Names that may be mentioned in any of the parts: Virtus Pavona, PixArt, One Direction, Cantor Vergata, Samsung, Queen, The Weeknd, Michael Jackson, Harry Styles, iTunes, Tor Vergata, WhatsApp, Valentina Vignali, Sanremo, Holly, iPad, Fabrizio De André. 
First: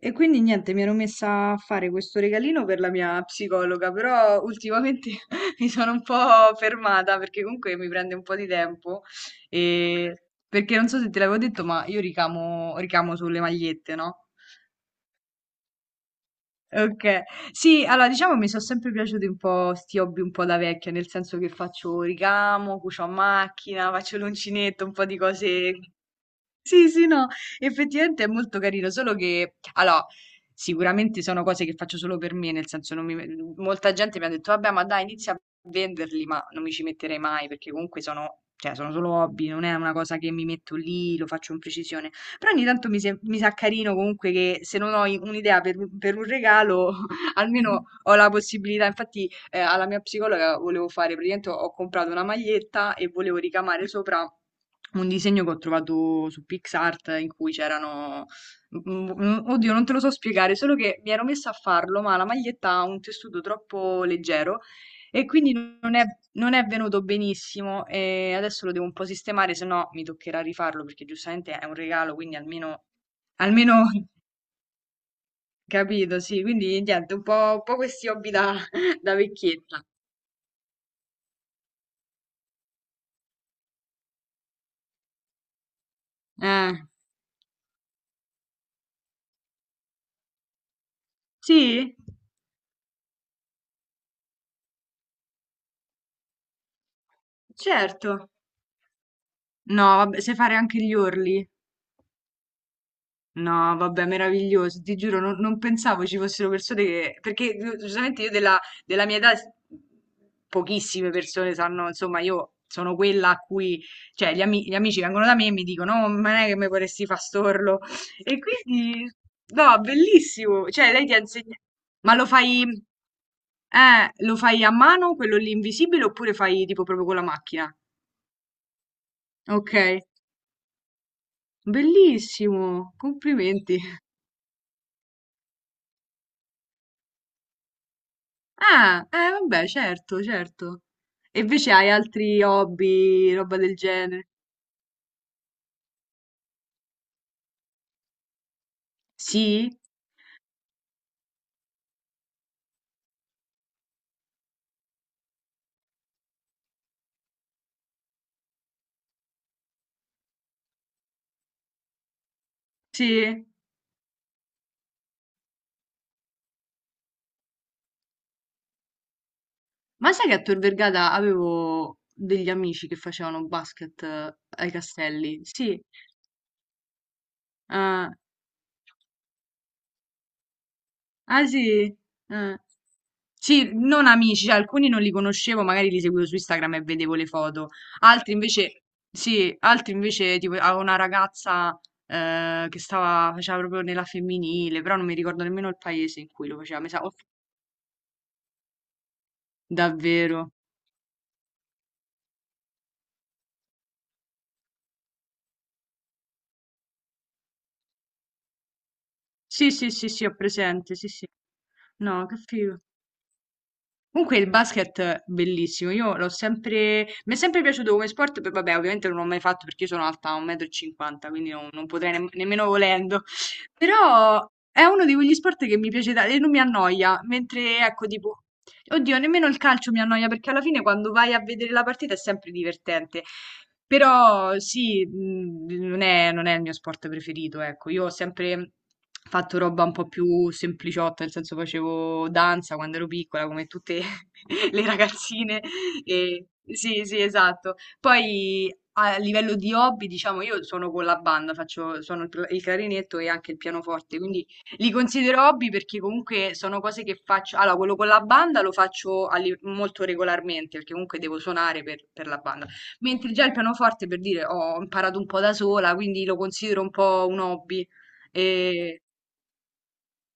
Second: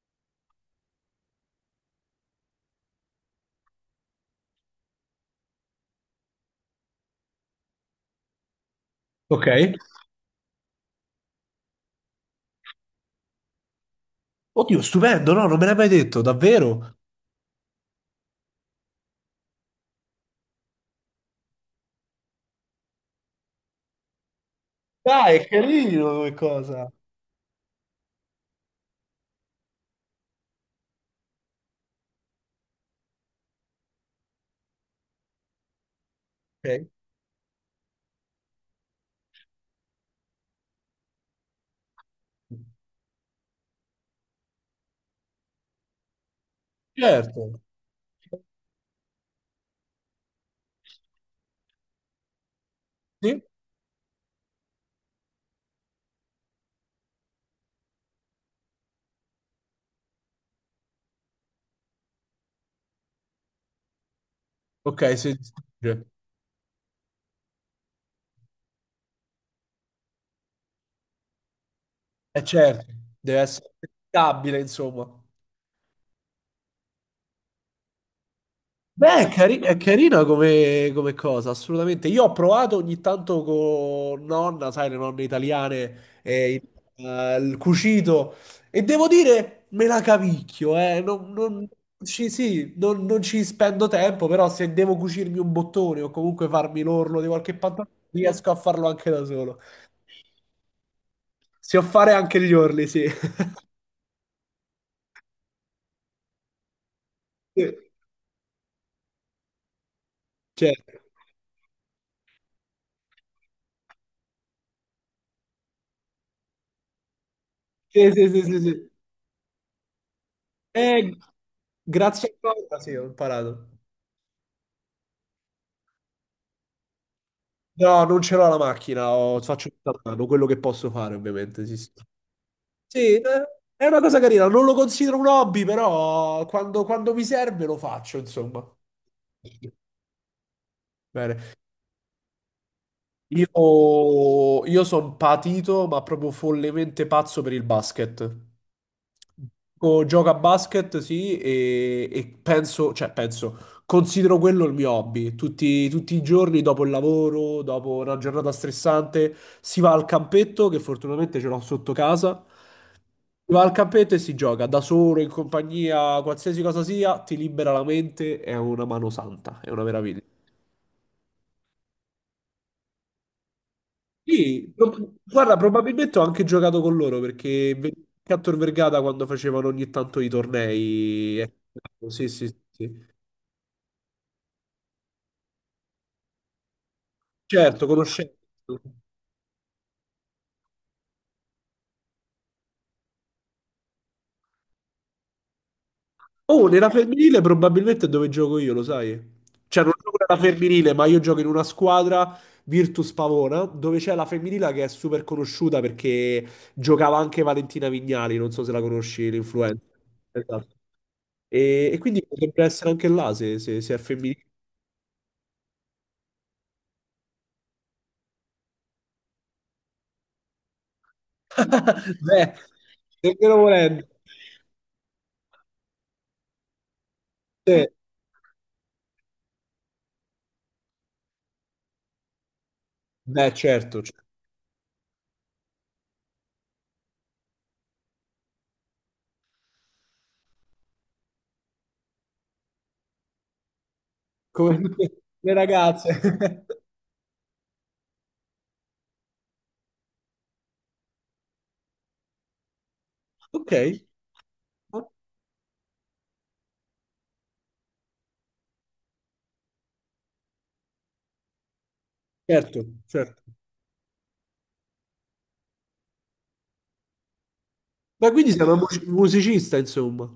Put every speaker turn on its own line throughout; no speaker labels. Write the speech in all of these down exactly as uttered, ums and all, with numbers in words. E quindi niente, mi ero messa a fare questo regalino per la mia psicologa, però ultimamente mi sono un po' fermata perché comunque mi prende un po' di tempo.
Ok.
E perché non so se te l'avevo detto, ma io ricamo, ricamo sulle magliette, no?
Oddio, stupendo, no? Non me l'hai mai detto, davvero?
Ok. Sì, allora diciamo mi sono sempre piaciuti un po' sti hobby un po' da vecchia, nel senso che faccio ricamo, cucio a macchina, faccio l'uncinetto, un po' di
Dai, è
cose.
carino come cosa.
Sì, sì, no, effettivamente è molto carino, solo che, allora, sicuramente sono cose che faccio solo per me, nel senso, non mi, molta gente mi ha detto, vabbè, ma dai, inizia a venderli, ma non mi ci
Ok,
metterei mai, perché comunque sono, cioè, sono solo hobby, non è una cosa che mi metto lì, lo faccio in precisione. Però ogni tanto mi, sem- mi sa carino comunque che se non ho i- un'idea per, per un regalo,
certo.
almeno ho la possibilità. Infatti, eh, alla mia psicologa volevo fare, praticamente ho ho comprato una maglietta e volevo
Sì?
ricamare sopra un disegno che ho trovato su PixArt in cui c'erano. mm, mm, Oddio, non te lo so spiegare, solo che mi ero messa a farlo, ma la maglietta ha un tessuto troppo leggero
Ok,
e
si
quindi non
distrugge.
è, non è venuto benissimo. E adesso lo devo un po' sistemare, se no mi toccherà rifarlo perché giustamente è un regalo, quindi
Eh
almeno,
certo, deve essere
almeno
stabile, insomma.
capito, sì, quindi niente, un po', un po' questi hobby da, da
Beh, è, cari- è
vecchietta.
carina come, come cosa, assolutamente. Io ho provato ogni tanto con nonna, sai, le nonne italiane, eh,
Eh,
il, eh, il cucito, e devo dire, me la cavicchio, eh. Non, non
sì,
ci, sì, non, non ci spendo tempo, però se devo cucirmi un bottone o comunque farmi l'orlo di qualche pantalone,
certo.
riesco a farlo anche da solo.
No, vabbè, sai fare anche gli orli?
Se fare anche gli orli, sì.
No, vabbè, meraviglioso, ti giuro, non, non pensavo ci fossero persone che. Perché giustamente io della, della mia età s-
Certo.
pochissime persone sanno, insomma, io sono quella a cui. Cioè, gli, ami- gli amici vengono da me e mi dicono, no, ma non è che mi vorresti fa storlo.
Sì, sì,
E
sì, sì, sì.
quindi, no, bellissimo. Cioè, lei
Eh,
ti ha insegnato. Ma lo
grazie a
fai,
cosa, sì, ho imparato.
eh, lo fai a mano, quello lì invisibile, oppure fai tipo proprio con la macchina?
No, non ce l'ho la macchina, ho- faccio
Ok,
tutto a mano, quello che posso fare ovviamente, sì, sì.
bellissimo,
Sì, eh,
complimenti.
è una cosa carina, non lo considero un hobby, però quando, quando mi serve lo faccio, insomma.
Ah, eh, vabbè, certo, certo.
Bene.
E invece hai altri hobby, roba del genere?
Io, io sono patito, ma proprio follemente pazzo per il basket.
Sì,
Gioco gioco a basket, sì, e, e penso, cioè penso, considero quello il mio hobby. Tutti, tutti i giorni dopo il lavoro, dopo una giornata stressante, si va al campetto, che fortunatamente ce l'ho sotto casa.
sì.
Si va al campetto e si gioca da solo, in compagnia, qualsiasi cosa sia, ti libera la mente, è una mano santa, è una
Ma
meraviglia.
sai che a Tor Vergata avevo degli amici che facevano basket eh,
Sì,
ai
pro-
castelli?
guarda,
Sì.
probabilmente ho anche giocato con loro perché ve-
Ah,
Cantor Vergata quando facevano ogni tanto i tornei.
ah,
eh,
sì.
Sì, sì, sì.
Ah.
Sì.
Sì, non amici, cioè, alcuni non li conoscevo, magari li seguivo su Instagram e vedevo le foto.
Certo,
Altri
conoscendo.
invece, sì, altri invece, tipo, avevo una ragazza eh, che stava, faceva proprio nella femminile, però non mi ricordo nemmeno il paese in cui lo
Oh,
faceva,
nella
mi sa, oh,
femminile probabilmente è dove gioco io, lo sai? Cioè, non gioco nella
davvero.
femminile, ma io gioco in una squadra Virtus Pavona, dove c'è la femminile che è super conosciuta perché giocava anche Valentina Vignali, non so se la conosci,
Sì,
l'influencer.
sì, sì, sì, ho
Esatto.
presente, sì, sì.
E, e quindi
No, che
potrebbe
figo.
essere anche là se, se se è
Comunque
femminile.
il basket è bellissimo, io l'ho sempre, mi è sempre piaciuto come sport. Poi vabbè ovviamente non l'ho mai fatto perché io sono alta un metro e cinquanta m, quindi non, non potrei nemm-
Beh,
nemmeno volendo,
nemmeno volendo.
però è uno di quegli sport che mi piace tanto e non mi annoia, mentre
Sì,
ecco tipo, oddio nemmeno il calcio mi annoia perché alla fine quando vai a vedere la partita è sempre divertente,
beh, certo, cioè,
però sì, mhmm, non è non è il mio sport preferito, ecco. Io ho sempre fatto roba un po' più sempliciotta, nel senso facevo danza quando ero piccola, come tutte
come
le
tutte le
ragazzine.
ragazze.
E sì, sì, esatto. Poi a livello di hobby, diciamo, io suono con la banda, faccio suono il pla il clarinetto e anche il
Ok,
pianoforte, quindi li considero hobby perché comunque sono cose che faccio. Allora quello con la banda lo faccio a li molto regolarmente, perché comunque devo suonare per per la banda.
certo,
Mentre
certo.
già il pianoforte, per dire, ho imparato un po' da sola, quindi lo considero un po' un hobby.
Ma quindi sei una mu-
E,
musicista, insomma.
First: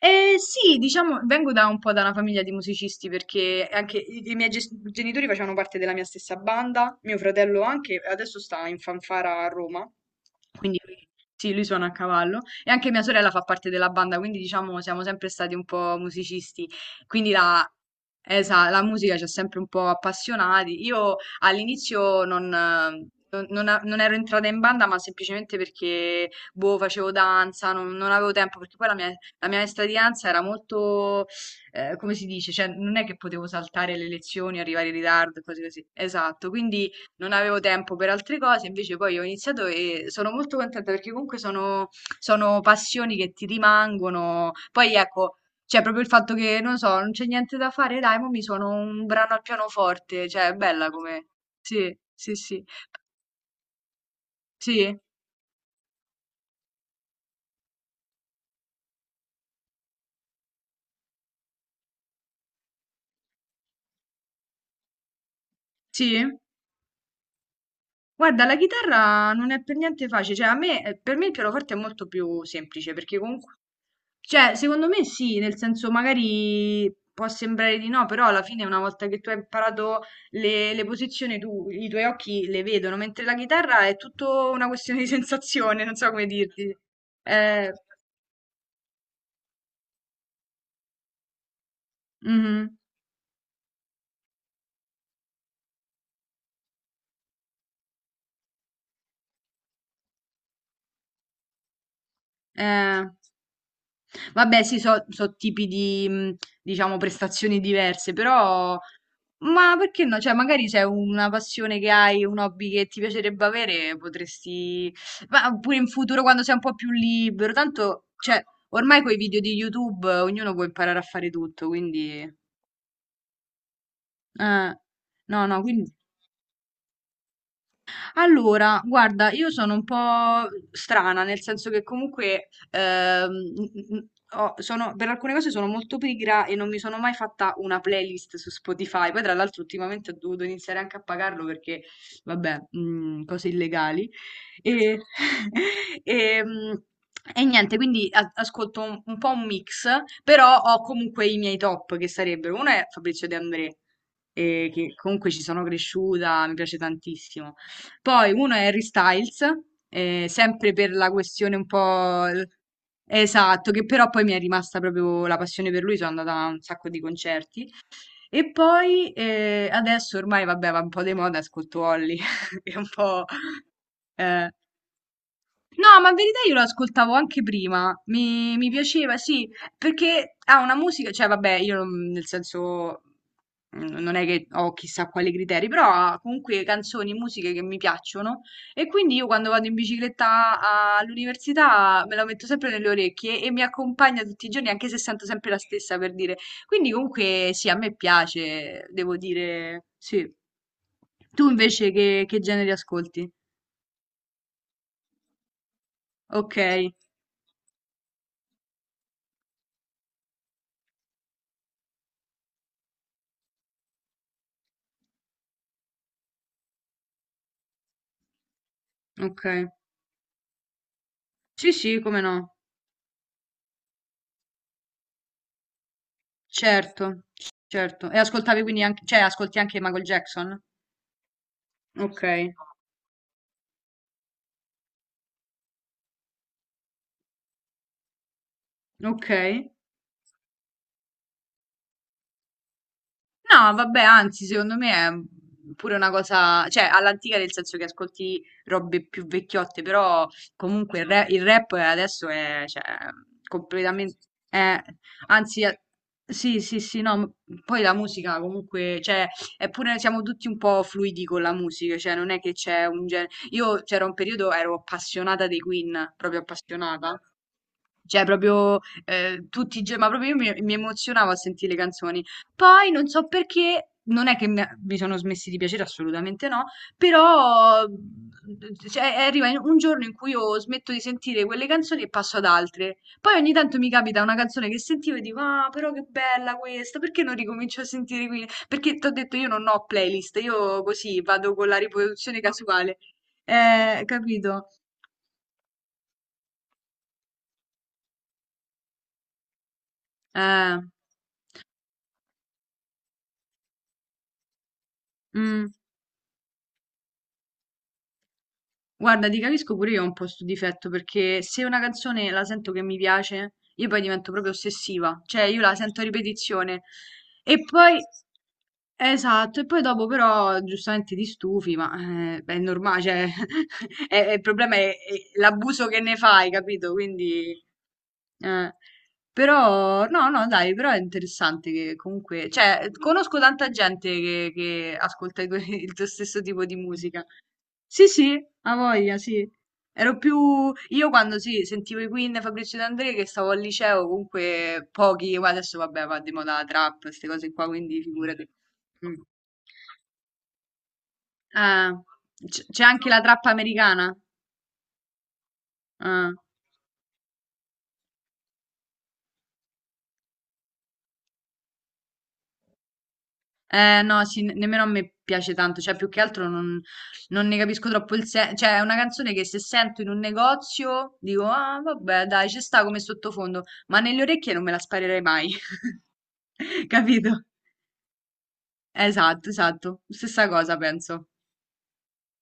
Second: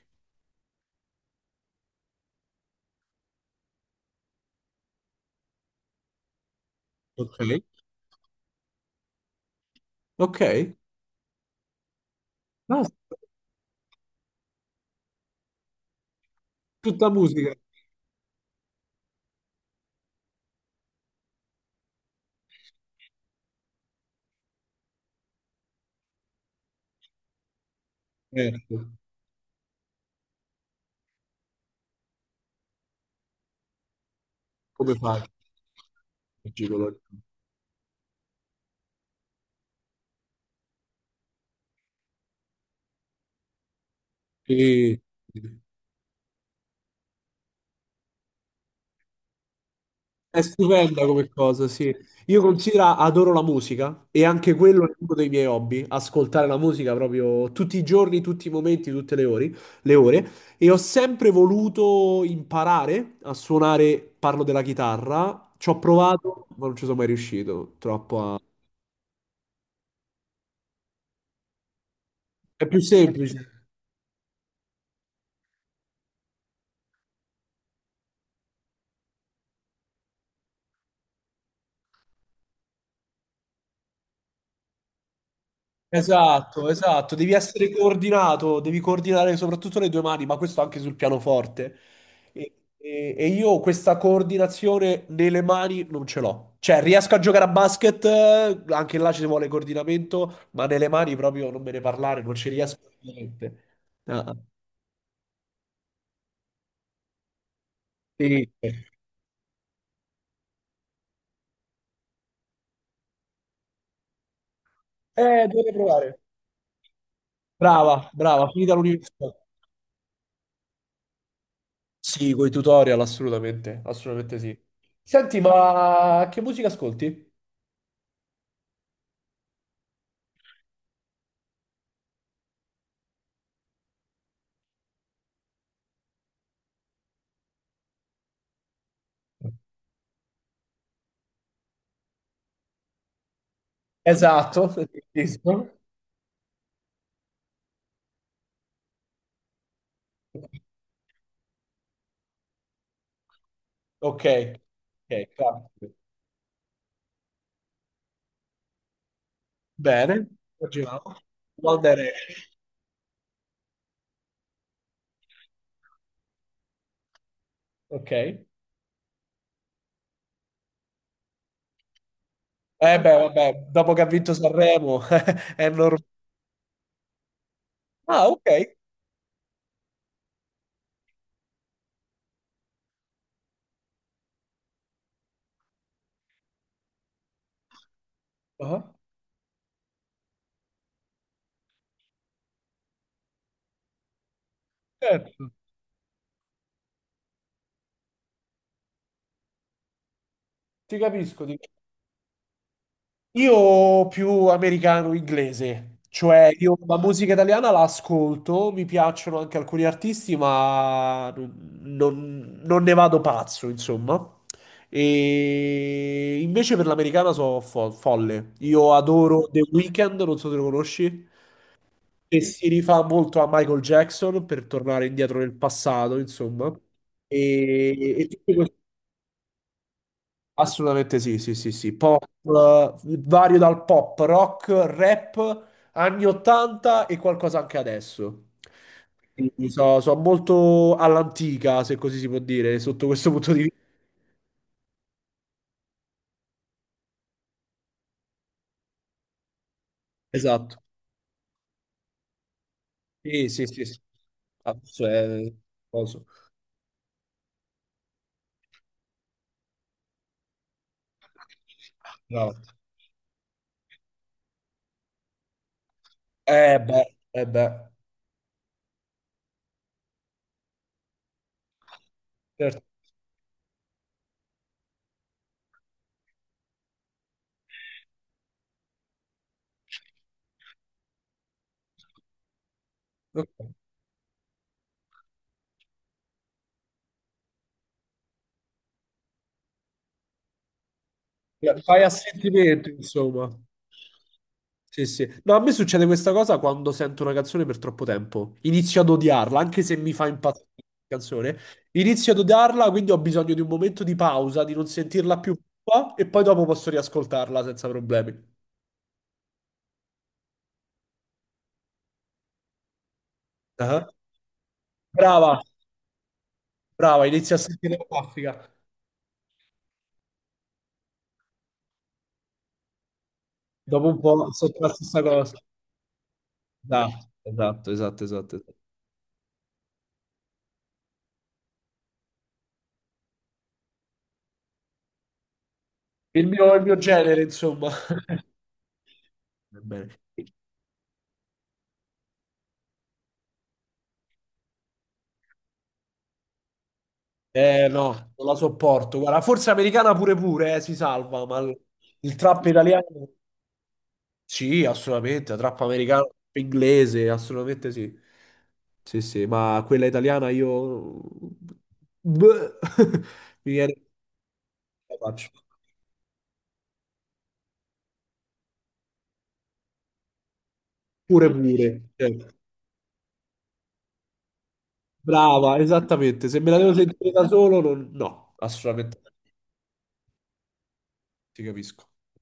e sì, diciamo, vengo da un po' da una famiglia di musicisti perché anche i, i miei ges- genitori facevano parte della mia stessa banda, mio
Ok,
fratello anche, adesso sta in fanfara a Roma.
ok.
Quindi lui- sì, lui suona a cavallo e
No,
anche mia sorella fa parte della banda, quindi diciamo siamo sempre stati un po' musicisti,
tutta
quindi
musica,
la, esa- la musica ci ha sempre un po' appassionati. Io all'inizio non, eh, non- non a- non ero entrata in banda, ma semplicemente perché boh, facevo danza, non, non avevo tempo, perché poi
certo.
la mia, la mia maestra di danza era molto, eh, come si dice, cioè non è che potevo saltare le lezioni, arrivare in
Come fai?
ritardo, cose così. Esatto,
Il
quindi
gigolo?
non avevo tempo per altre cose, invece poi ho iniziato e sono molto contenta perché comunque sono, sono passioni che ti rimangono. Poi
Sì.
ecco, c'è proprio il fatto che, non so, non c'è niente da fare, dai, mo mi suono un brano al pianoforte,
È
cioè è bella
stupenda
come.
come cosa, sì.
Sì, sì,
Io
sì,
considero, adoro la musica e anche quello è
sì,
uno dei miei hobby, ascoltare la musica proprio tutti i giorni, tutti i momenti, tutte le ore, le ore. E ho sempre voluto imparare a suonare, parlo della chitarra, ci ho
sì.
provato, ma non ci sono mai riuscito, troppo a.
Guarda, la chitarra non è per niente facile, cioè a me, eh, per me il pianoforte è molto più
È più
semplice perché comunque.
semplice.
Cioè, secondo me sì, nel senso magari può sembrare di no, però alla fine una volta che tu hai imparato le, le posizioni, tu, i tuoi occhi le vedono, mentre la chitarra è tutto una questione di sensazione, non so come
Esatto,
dirti.
esatto, devi essere
Eh,
coordinato, devi coordinare soprattutto le due mani, ma questo anche sul pianoforte. E,
mhm,
e- e io questa coordinazione nelle mani non ce l'ho. Cioè, riesco a giocare a basket, eh, anche là ci vuole coordinamento, ma nelle mani proprio non me ne parlare, non ci riesco
eh.
niente. Ah,
Vabbè, sì, so, so tipi di, mh, diciamo, prestazioni diverse,
sì.
però ma perché no? Cioè, magari c'è una passione che hai, un hobby che ti piacerebbe avere, potresti.
Eh,
Ma
devo
pure in
provare.
futuro, quando sei un po' più libero,
Brava,
tanto, cioè,
brava, finita
ormai con i
l'università.
video di YouTube eh, ognuno può imparare a fare tutto, quindi.
Sì, con i tutorial, assolutamente, assolutamente sì.
eh,
Senti,
no, no, quindi.
ma che musica ascolti?
Allora, guarda, io sono un po' strana, nel senso che comunque ehm, n- n- ho- sono- per alcune cose sono molto pigra e non mi sono mai fatta una playlist su Spotify. Poi, tra l'altro, ultimamente ho dovuto iniziare anche a pagarlo perché, vabbè, mm, cose illegali.
Esatto,
E,
giusto.
e, mm, e niente, quindi a- ascolto un, un po' un mix, però ho comunque i miei top che sarebbero, uno è Fabrizio De André,
Ok,
eh, che
ok,
comunque ci sono
grazie.
cresciuta, mi piace tantissimo. Poi uno è Harry Styles,
Bene,
eh, sempre per la
continuiamo.
questione un
One
po'.
Direction.
l- Esatto, che però poi mi è rimasta proprio la passione per lui, sono andata a un sacco di concerti.
Ok. Eh
E poi eh, adesso ormai, vabbè, va un po' di moda, ascolto Holly, che è un
beh,
po'.
vabbè, dopo che ha vinto
eh,
Sanremo è
No,
normale.
ma in verità io lo ascoltavo anche prima,
Ah, ok.
mi, mi piaceva, sì, perché ha una musica, cioè vabbè, io non- nel senso mm, non è che ho chissà quali criteri, però ha comunque canzoni, musiche che mi piacciono e
Ah,
quindi io quando vado in bicicletta a- all'università me la metto sempre nelle orecchie e mi accompagna tutti i giorni, anche se sento
certo.
sempre la stessa per dire. Quindi comunque sì, a me piace, devo dire, sì.
Ti capisco,
Tu
ti
invece che, che generi ascolti?
Io più americano-inglese, cioè
Ok,
io la musica italiana la ascolto, mi piacciono anche alcuni artisti, ma non, non- non ne vado pazzo, insomma. E invece per l'americana so fo- folle. Io
ok.
adoro The Weeknd, non so se lo conosci,
Sì, sì, come
che
no.
si rifà molto a Michael Jackson per tornare indietro nel passato, insomma.
Certo, certo.
E,
E
e tutti
ascoltavi
questi.
quindi anche, cioè ascolti anche Michael Jackson?
Assolutamente sì, sì, sì, sì. Pop,
Ok,
eh, vario dal pop, rock, rap, anni ottanta e qualcosa anche adesso.
ok.
Quindi so, so molto all'antica, se così si può dire, sotto questo punto di
No,
vista.
vabbè, anzi, secondo me è pure una cosa, cioè all'antica nel senso che ascolti robe più vecchiotte, però
Esatto.
comunque il, ra- il rap adesso è, cioè,
Sì, sì, sì, sì.
completamente, è-
Adesso è
anzi, è-
coso.
sì, sì, sì, no, ma poi la musica comunque, cioè, è pure, siamo tutti un po' fluidi con la musica, cioè non è
No.
che c'è un genere, io c'era un periodo, ero appassionata dei Queen, proprio
Eh beh,
appassionata.
eh beh.
Cioè, proprio eh, tutti i giorni, ma proprio io mi, mi emozionavo a sentire le canzoni.
Certo.
Poi non so perché, non è che mi, mi sono smessi di piacere, assolutamente no, però mm, cioè, arriva in- un giorno in cui io smetto di sentire quelle canzoni e passo ad altre. Poi ogni
Ok.
tanto mi capita una canzone che sentivo e dico, ah, però che bella questa, perché non ricomincio a sentire qui? Perché ti ho detto io non ho playlist, io così vado con la
Fai a
riproduzione
sentimento,
casuale.
insomma.
Eh, capito?
Sì, sì. No, a me succede questa cosa quando sento una canzone per troppo tempo. Inizio ad odiarla, anche se mi fa impazzire
Eh,
la canzone. Inizio ad odiarla, quindi ho bisogno di un momento di pausa, di non sentirla più
mm.
qua, e poi dopo posso riascoltarla senza problemi.
Guarda, ti capisco pure io ho un po' sto difetto perché se una canzone la sento che mi piace, io poi
Ah.
divento proprio ossessiva, cioè io
Brava,
la sento a ripetizione
brava, inizio a
e
sentire
poi
la raffica.
esatto, e poi dopo però giustamente ti stufi, ma eh, beh, è normale, cioè,
Dopo un
è- è- il
po'
problema
sento
è,
la
è
stessa cosa.
l'abuso che ne fai, capito?
Esatto,
Quindi,
esatto, esatto,
eh,
esatto.
però, no, no, dai, però è interessante che comunque, cioè, conosco tanta gente che, che ascolta i tuoi- il tuo stesso
Il
tipo
mio,
di
il mio
musica.
genere, insomma.
Sì, sì, ha voglia, sì.
Va bene.
Ero più. Io quando sì, sentivo i Queen, Fabrizio De André, che stavo al liceo, comunque pochi, ma adesso vabbè, va di moda la trap, queste cose qua,
Eh
quindi
no, non
figurati.
la
Mm.
sopporto. Guarda, forse americana pure pure, eh, si salva, ma il,
Ah,
il trap
c- c'è
italiano.
anche la trap americana?
Sì, assolutamente, la trap americana, la
Ah.
trap inglese, assolutamente sì. Sì, sì, ma quella italiana io. Bleh. Mi viene.
Eh, no, sì, ne- nemmeno a me
La faccio.
piace tanto, cioè più che altro non, non ne capisco troppo il senso, cioè è una canzone che se sento in un negozio dico,
Pure
ah,
pure.
vabbè,
Cioè,
dai, ci sta come sottofondo, ma nelle orecchie non me la sparerei mai,
brava, esattamente. Se me la devo sentire
capito?
da solo, non- no, assolutamente. No,
Esatto, esatto. Stessa cosa penso.
ti capisco.